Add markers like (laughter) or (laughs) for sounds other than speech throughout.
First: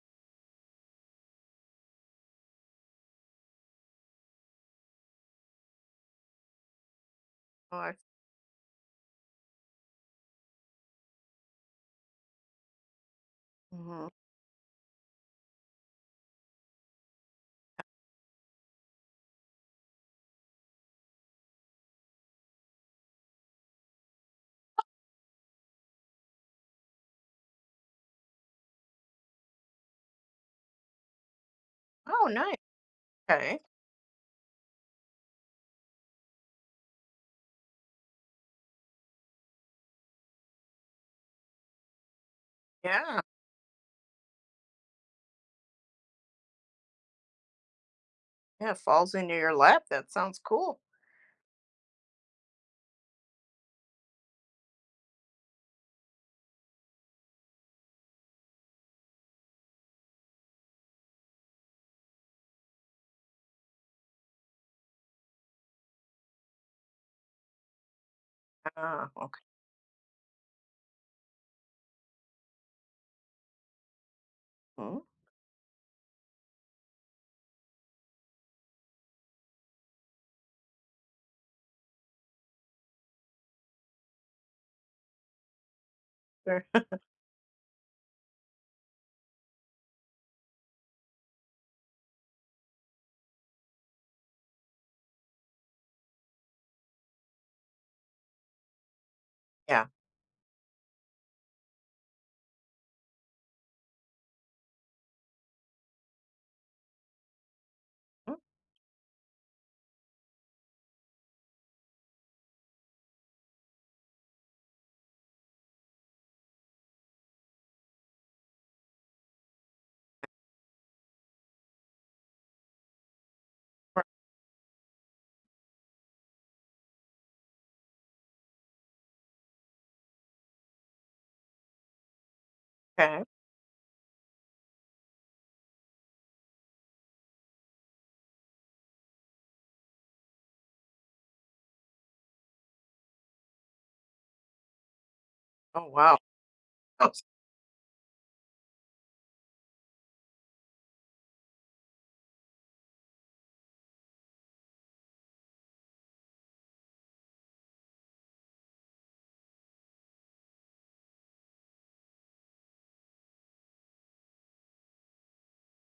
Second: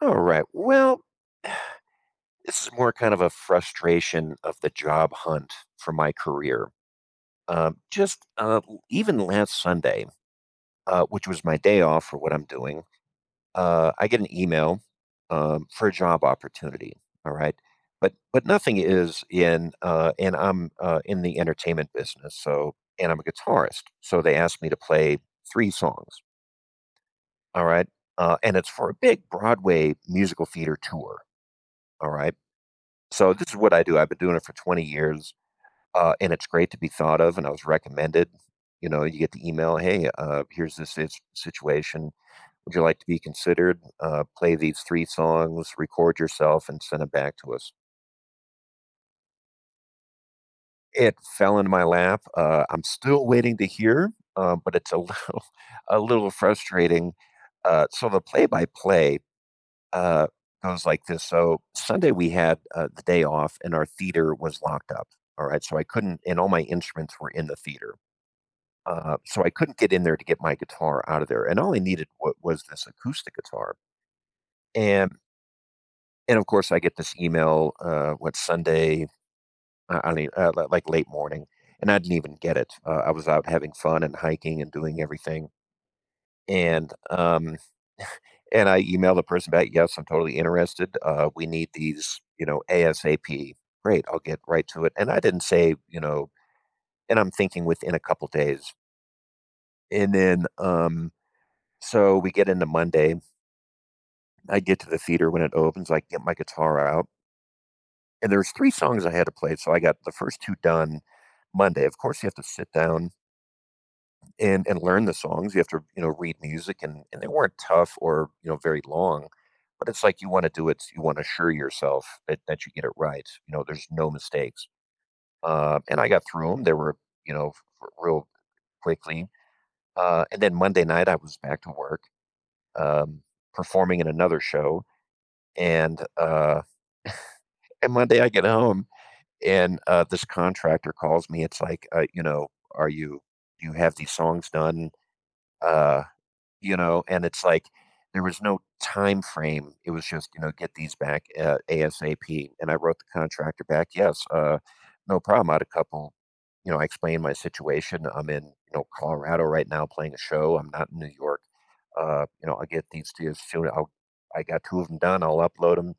All right. Well, this is more kind of a frustration of the job hunt for my career. Oh, I. Just Even last Sunday, which was my day off for what I'm doing, I Mhm. get an email for a job opportunity. All right, but nothing is in, and I'm in the entertainment business, so and I'm a guitarist, so they asked me to play three songs. All right, and it's for a big Broadway musical theater tour. All Oh, right. nice. So this is Okay. what I do. I've been doing it for 20 years, and it's great to be thought of. And I was recommended. You know, you get the email, "Hey, here's this situation. Would you like to be Yeah. considered? Play these three songs, record yourself, and send it back to us." Yeah, falls into your lap. That sounds cool. It fell in my lap. I'm still waiting to hear, but it's a (laughs) little, a little frustrating. So the play-by-play uh, goes like this. So Sunday we had the day off, and our theater was locked up. All right, so I couldn't, and all my instruments were in the theater, Ah, okay. so I couldn't get in there to get my guitar out of there. And all I needed was this acoustic guitar, Mm, and and of course I get this email. What Sunday? I mean, like late morning, and I didn't even get it. I was out having fun and hiking and doing everything, sure. and (laughs) um, And I emailed the person back, yes, I'm totally interested. We need these, you know, ASAP. Great, I'll get right to it. And I didn't say, you know, and I'm thinking within a couple days. Yeah. And then, um, so we get into Monday. I get to the theater when it opens. I get my guitar out, and Mm, there's three songs I had to play. So I got the first two done Monday. Of course, you have to sit down and learn the songs. You have to, you know, read music and they weren't tough or, you know, very long. But it's like you wanna do it, you wanna assure yourself that you get it right. You know, there's right. no mistakes. And I got through them. They were, you know, r real quickly. And then Monday night, I was back to work, um, Okay. performing in another show, and and Monday I get home, and this contractor calls me. It's like, you know, "Are you, do you have these songs done?" Oh, Uh wow. you know, Oh, and it's like there was no time frame. It was just, you know, get these back ASAP. And I wrote the contractor back, yes, no problem. I had a couple, you know, I explained my situation. I'm in, you know, Colorado right now playing a show. I'm not in New York. You know, I'll get these to you as soon. I'll, I got two of them done. I'll upload them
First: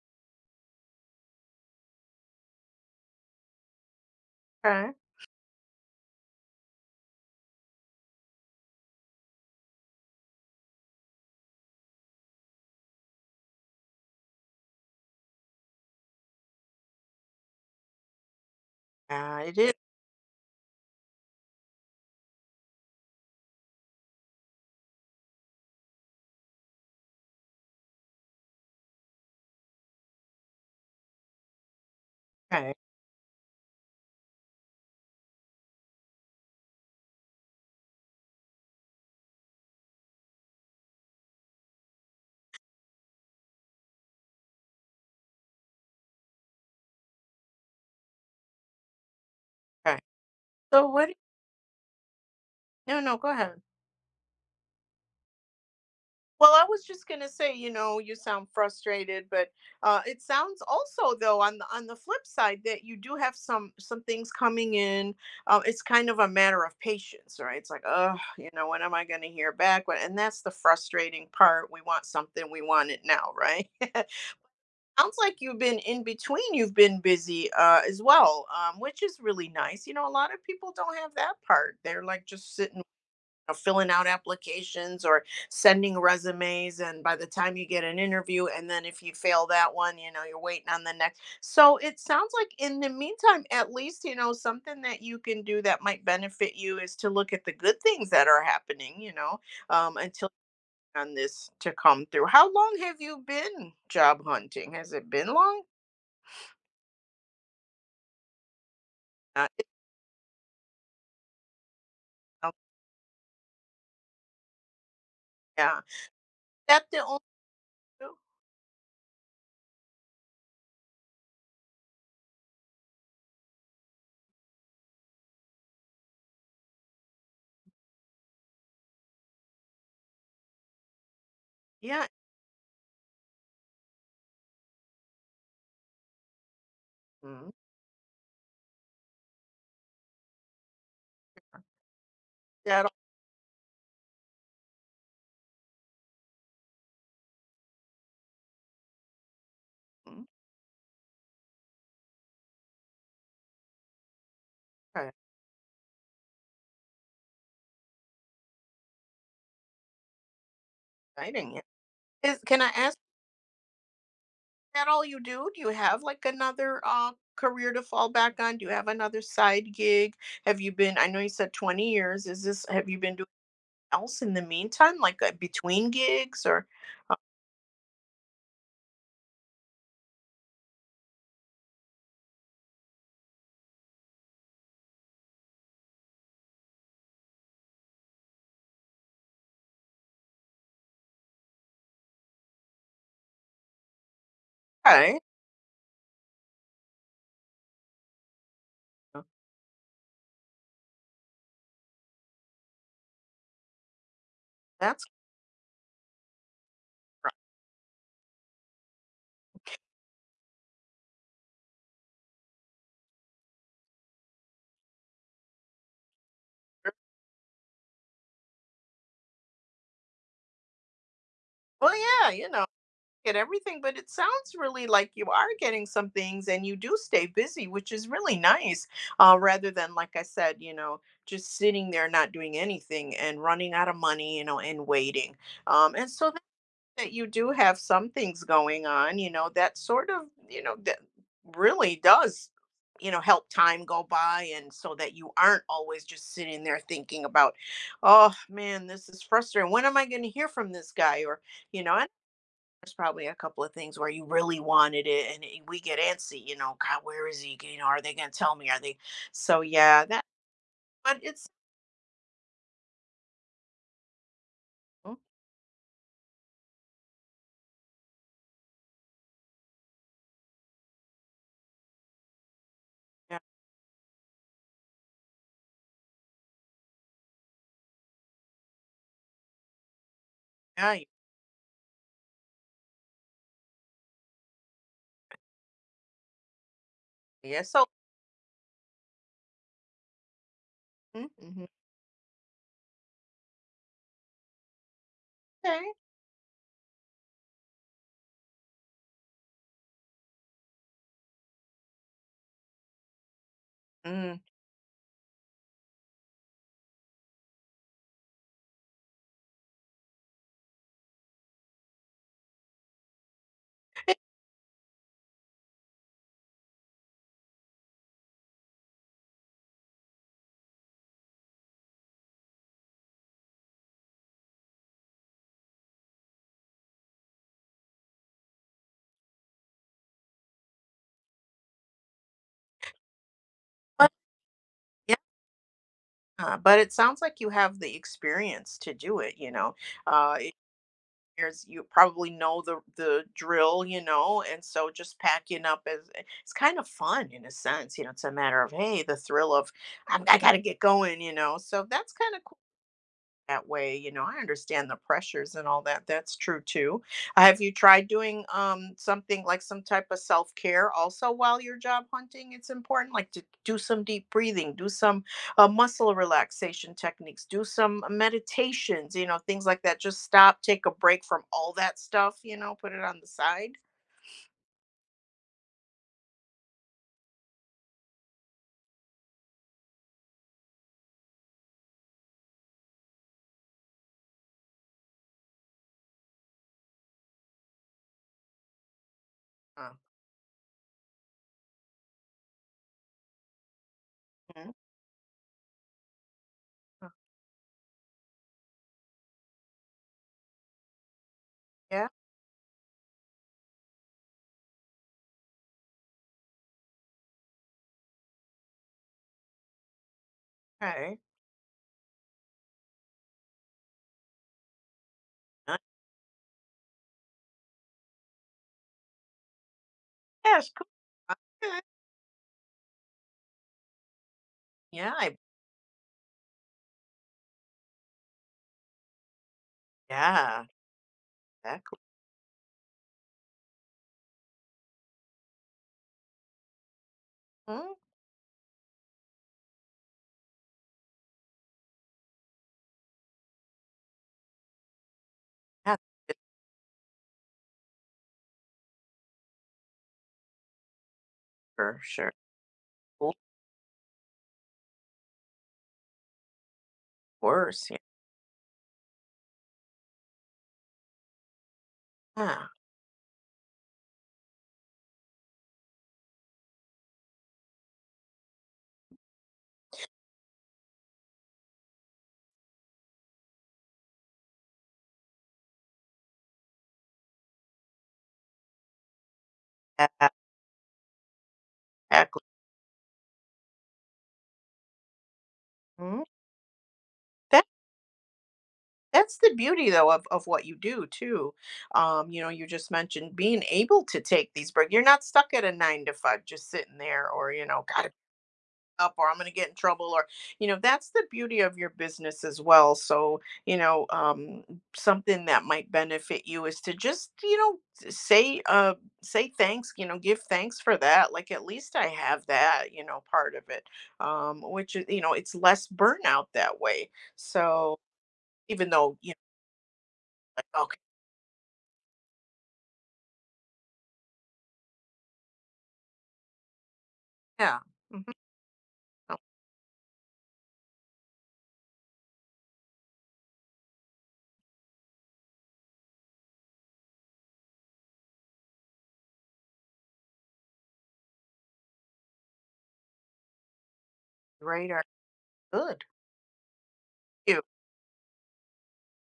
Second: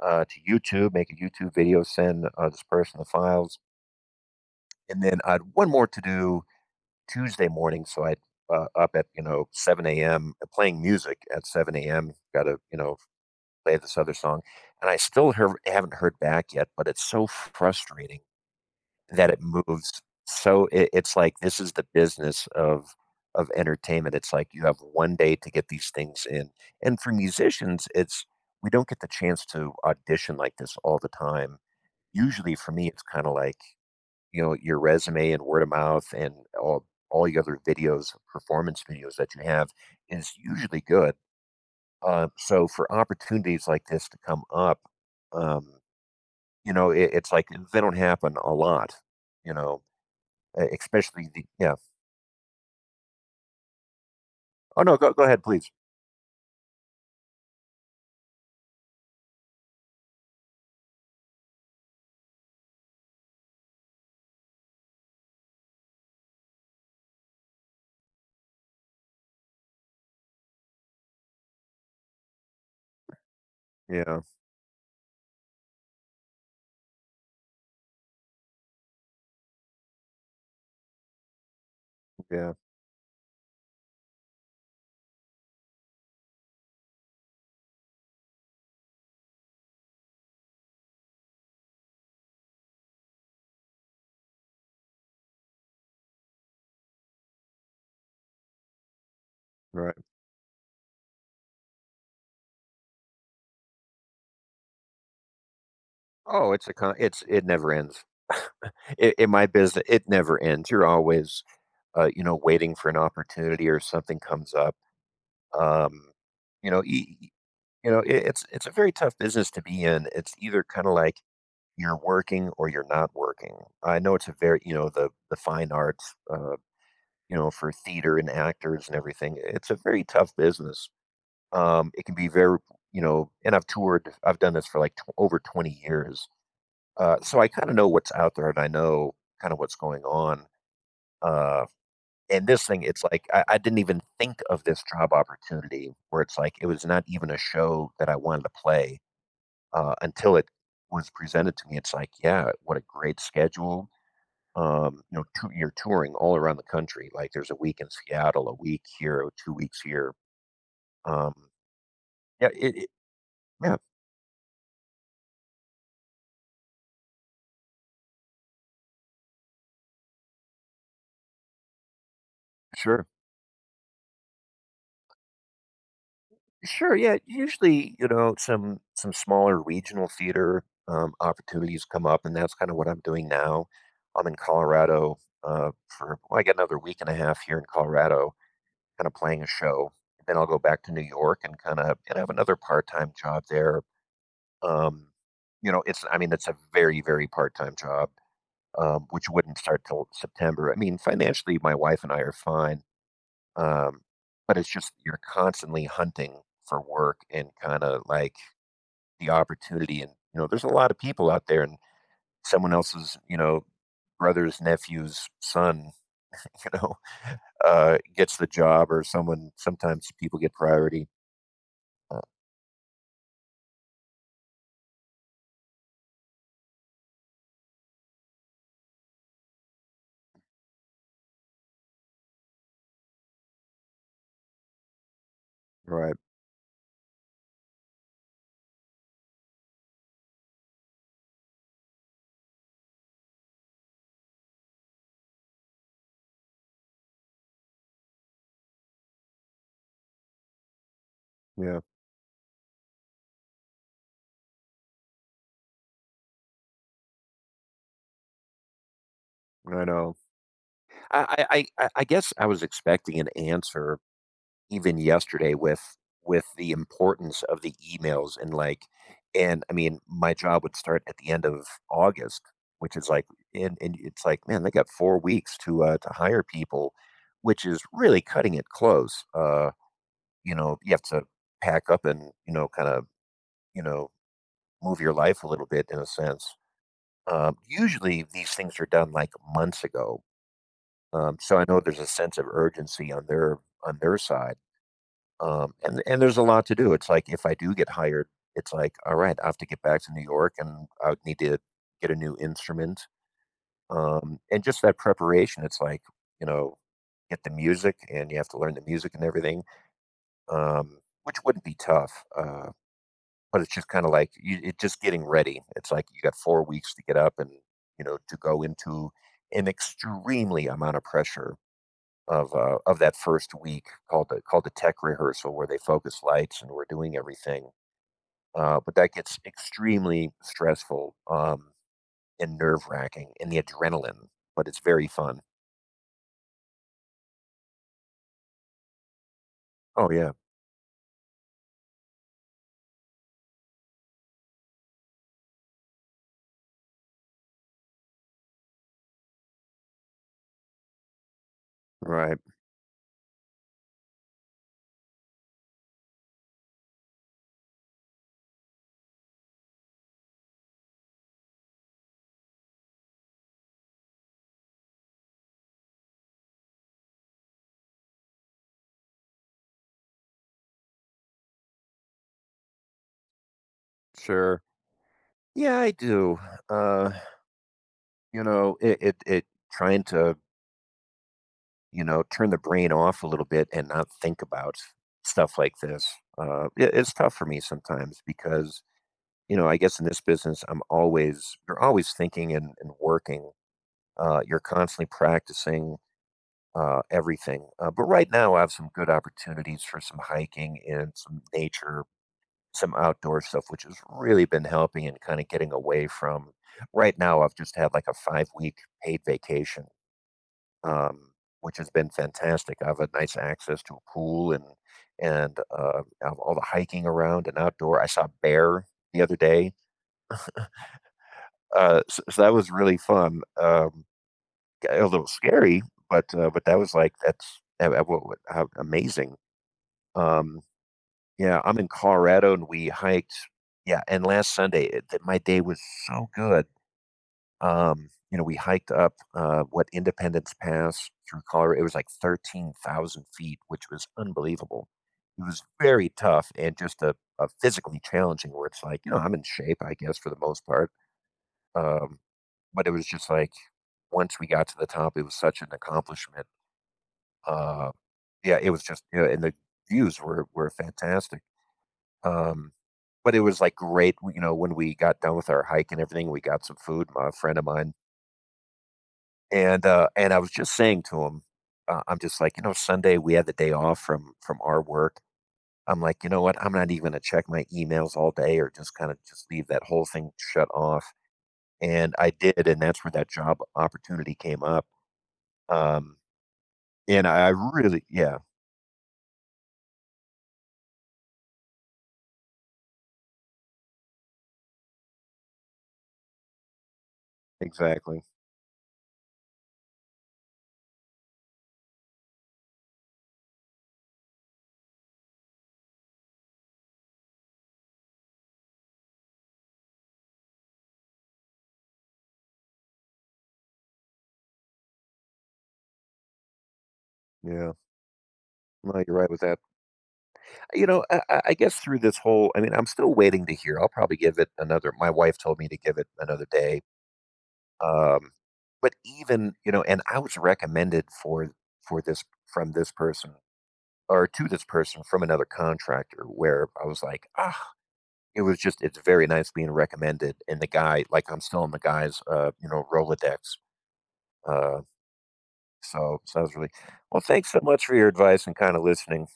to YouTube, make a YouTube video, send this person the files. okay. And then I had one more to do Tuesday morning, so I up at, you know, 7 a.m., playing music at 7 a.m. Got to, you know, play this other song, and I still hear, haven't heard back yet. But it's so frustrating that it Yeah, it is. moves. So it's like this is the business of entertainment. It's like you have 1 day to get these things in, and for musicians, it's we don't get the chance to audition like this all the time. Usually, for Okay. me, it's kind of like, you know, your resume and word of mouth and all all the other videos, performance videos that you have is usually good. So for opportunities like this to come up, um, you know, it's like they don't happen a lot, you know, Okay. So what? Especially the, yeah. No, no, go ahead. Oh no, go, go ahead, please. Well, I was just gonna say, you know, you sound frustrated, but it sounds also, though, on the flip side that you do have some things coming in. It's kind of a matter of patience, right? It's like, oh, you know, when am I gonna hear back? And that's the frustrating part. We want something, we want it now, right? (laughs) Yeah. Sounds like you've been in between. You've been busy, as well, which is really nice. You know, a lot of people don't have that part. They're like Yeah. just sitting, know, filling out applications or sending resumes, and by the time you get an interview, and then if you fail that one, you know, you're waiting on the next. So it sounds like in the meantime, at least, you know, something that you can do that might benefit you is to look at the good things that are happening, you know, Right. Until on this to come through. How long have you been job hunting? Has it been long? Oh, it's a con it's, it never ends. (laughs) In my Uh, business, it never ends. You're always, you know, yeah. waiting for an opportunity or something comes up. Yeah. Um, you know, That the e only. e you know, I Oh, it's a very tough business to be in. It's either kinda like you're working or you're not working. I know it's a very, you know, the fine arts, you know, for theater and actors and everything, it's a very tough business. It yeah. can be very, you know, and I've done this for, like, tw over 20 years, so I Mm, kinda know what's out there, and I know kinda what's going on, uh and this thing, that. it's like I didn't even think of this job opportunity where it's like it was not even a show that I wanted to play Mm, until it was presented to me. It's like, yeah, what a great schedule. Okay. You know, you're touring all around the country. Like there's a week in Seattle, a week here, 2 weeks here. Um, Exciting. Yeah. Is, yeah, can I it, it, ask, yeah, that all you do? Do you have like another career to fall back on? Do you have another side gig? Have you been, I know you said 20 years. Is this, have you sure. been doing else in the meantime, like, between gigs, or Sure, yeah, usually, you know, some smaller regional theater, opportunities come up, and that's kinda what I'm doing now. I'm in Colorado, for, well, I got another week and a half here in Colorado, kinda playing a show. Then I'll go back to New York and kinda and I have another part-time job there. Um, okay. you know, it's, I mean, it's a very, very part-time job, which wouldn't start till September. I mean, financially, my wife and I are fine, um, but it's just That's you're constantly hunting for work right. and kind of like the opportunity. And, you know, there's a lot of people out there and someone else's, you know, brother's nephew's son, (laughs) you know, gets the job or someone, sometimes people get priority. Well, Uh, yeah, you know, get everything, but it sounds really like you are getting some things and you do stay busy, which is really nice. Rather than, like I said, you know, just sitting there not doing anything and running out of money, you know, and waiting. And Right. so that you do have some things going on, you know, that sort of, you know, that really does, you know, help time go by, and so that you aren't always just sitting there thinking about, oh man, this is frustrating. When am I going to hear from this guy? Or, Yeah. you know, and there's probably a couple of things where you really wanted it, and we get antsy, you know, God, where is he? You know, are they going to tell me? Are they? So, I yeah, know. that, but it's, I guess I was expecting an answer even mm, yesterday with the importance of the emails and like and I mean my job would start at the end of August, which is like, yeah, and it's like, man, they got 4 weeks to hire people, which is really cutting it close. You know, you yeah, have to pack up and, you know, kind of, you know, move your life a little bit in a sense. Yeah. So, Usually these things are done like months ago. mm, So I mhm, know there's a sense of urgency on their side. Okay. And there's a lot to do. It's like if I do get hired, it's like, all right, I have to get back to New York and I would need to get a new instrument. Mm. And just that preparation, it's like, you know, get the music and you have to learn the music and everything, which wouldn't be tough. But it's just kind of like you, it just getting ready. It's like you got 4 weeks to get up and, you know, to go into an extremely amount of pressure of that first week called the tech rehearsal where they focus lights and we're doing everything. But that gets extremely stressful, and nerve wracking and the But, adrenaline, but it's very yeah. fun. But it sounds like you have the experience to do it, you know. Oh yeah, Uh, it- there's you probably know the drill, you know, and so just packing up is it's kind of fun in a sense, you know. It's a matter of, hey, the thrill of, I'm, I got to get going, you know. So that's kind right. of that way, you know, I understand the pressures and all that. That's true too. Have you tried doing something like some type of self-care also while you're job hunting? It's important, like, to do some deep breathing, do some muscle relaxation techniques, do some meditations, you know, things like that. Just stop, take a break from all that stuff, you know, put it on the side. Sure. Yeah, I do. Uh, you know, it trying to, you know, turn the brain off a little bit and not think about stuff like this. It's tough for me sometimes because, you know, I Uh, guess in this business I'm always you're always thinking and working. You're Mhm. constantly practicing Uh, everything. But right now, I have some good opportunities for some hiking and some nature, Yeah, some outdoor stuff, which has really been helping and kind of getting away from. Right now, I've just had like a 5 week paid vacation, okay. um, which has been fantastic. I have a nice access to a pool and and Uh, uh, of all the hiking around and outdoor. I saw a bear the other day, Yes, cool. Okay. So, so that was really fun. A Yeah, little I. scary, but that was like that's what how amazing. Um, Yeah, yeah, I'm in exactly. Colorado and we hiked. Yeah, and last Sunday that my day was so good. Mm. You know, we hiked up what Independence Pass through Colorado. It was like 13,000 feet, which was unbelievable. It was That's very good, tough and just a physically challenging. Where it's like, you know, I'm in shape, I guess, for the most part. for Um, sure. but it was just Cool. like once we got to the top, it was such an accomplishment. Of Uh, course. Yeah. yeah, it was just, you know, and the views were fantastic. Um, but it was like great, you know, when we got done with our hike and everything, we got some food, my friend of mine, and I was just saying to him, I'm just like, you know, Sunday we had the day off from our work. I'm like, you know what? I'm not even gonna check my emails all day, or just kind of just leave that whole Yeah, thing shut off. And I exactly. did, and that's where that job opportunity came up. Um, Mm. and I really, yeah, That's the beauty, though, of what you do too. You know, you just mentioned being able to take these breaks. You're not stuck at a 9 to 5 just sitting there, or, you know, gotta pick exactly, up, or I'm going to get in trouble, or, you know, that's the beauty of your business as well. So, you know, something that might benefit you is to just, you know, say, say thanks, you know, give thanks for that. Like, at least I have that, you know, part of it, which is, you know, it's less burnout that way. yeah. So even No, you're though, right you with that. You know, know, I guess through this whole, I mean, I'm still waiting to hear. I'll probably give it another. My wife told me to give it another day. yeah, mhm, Um, but even, you know, and I was recommended for this from this person or to this person from another contractor where I was like, ah, it was just, it's very nice being recommended. And the guy, like, I'm still on the guy's, you know, Rolodex. Uh, radar, good. so, so I was really, well, thanks so You much for your advice and kind of listening.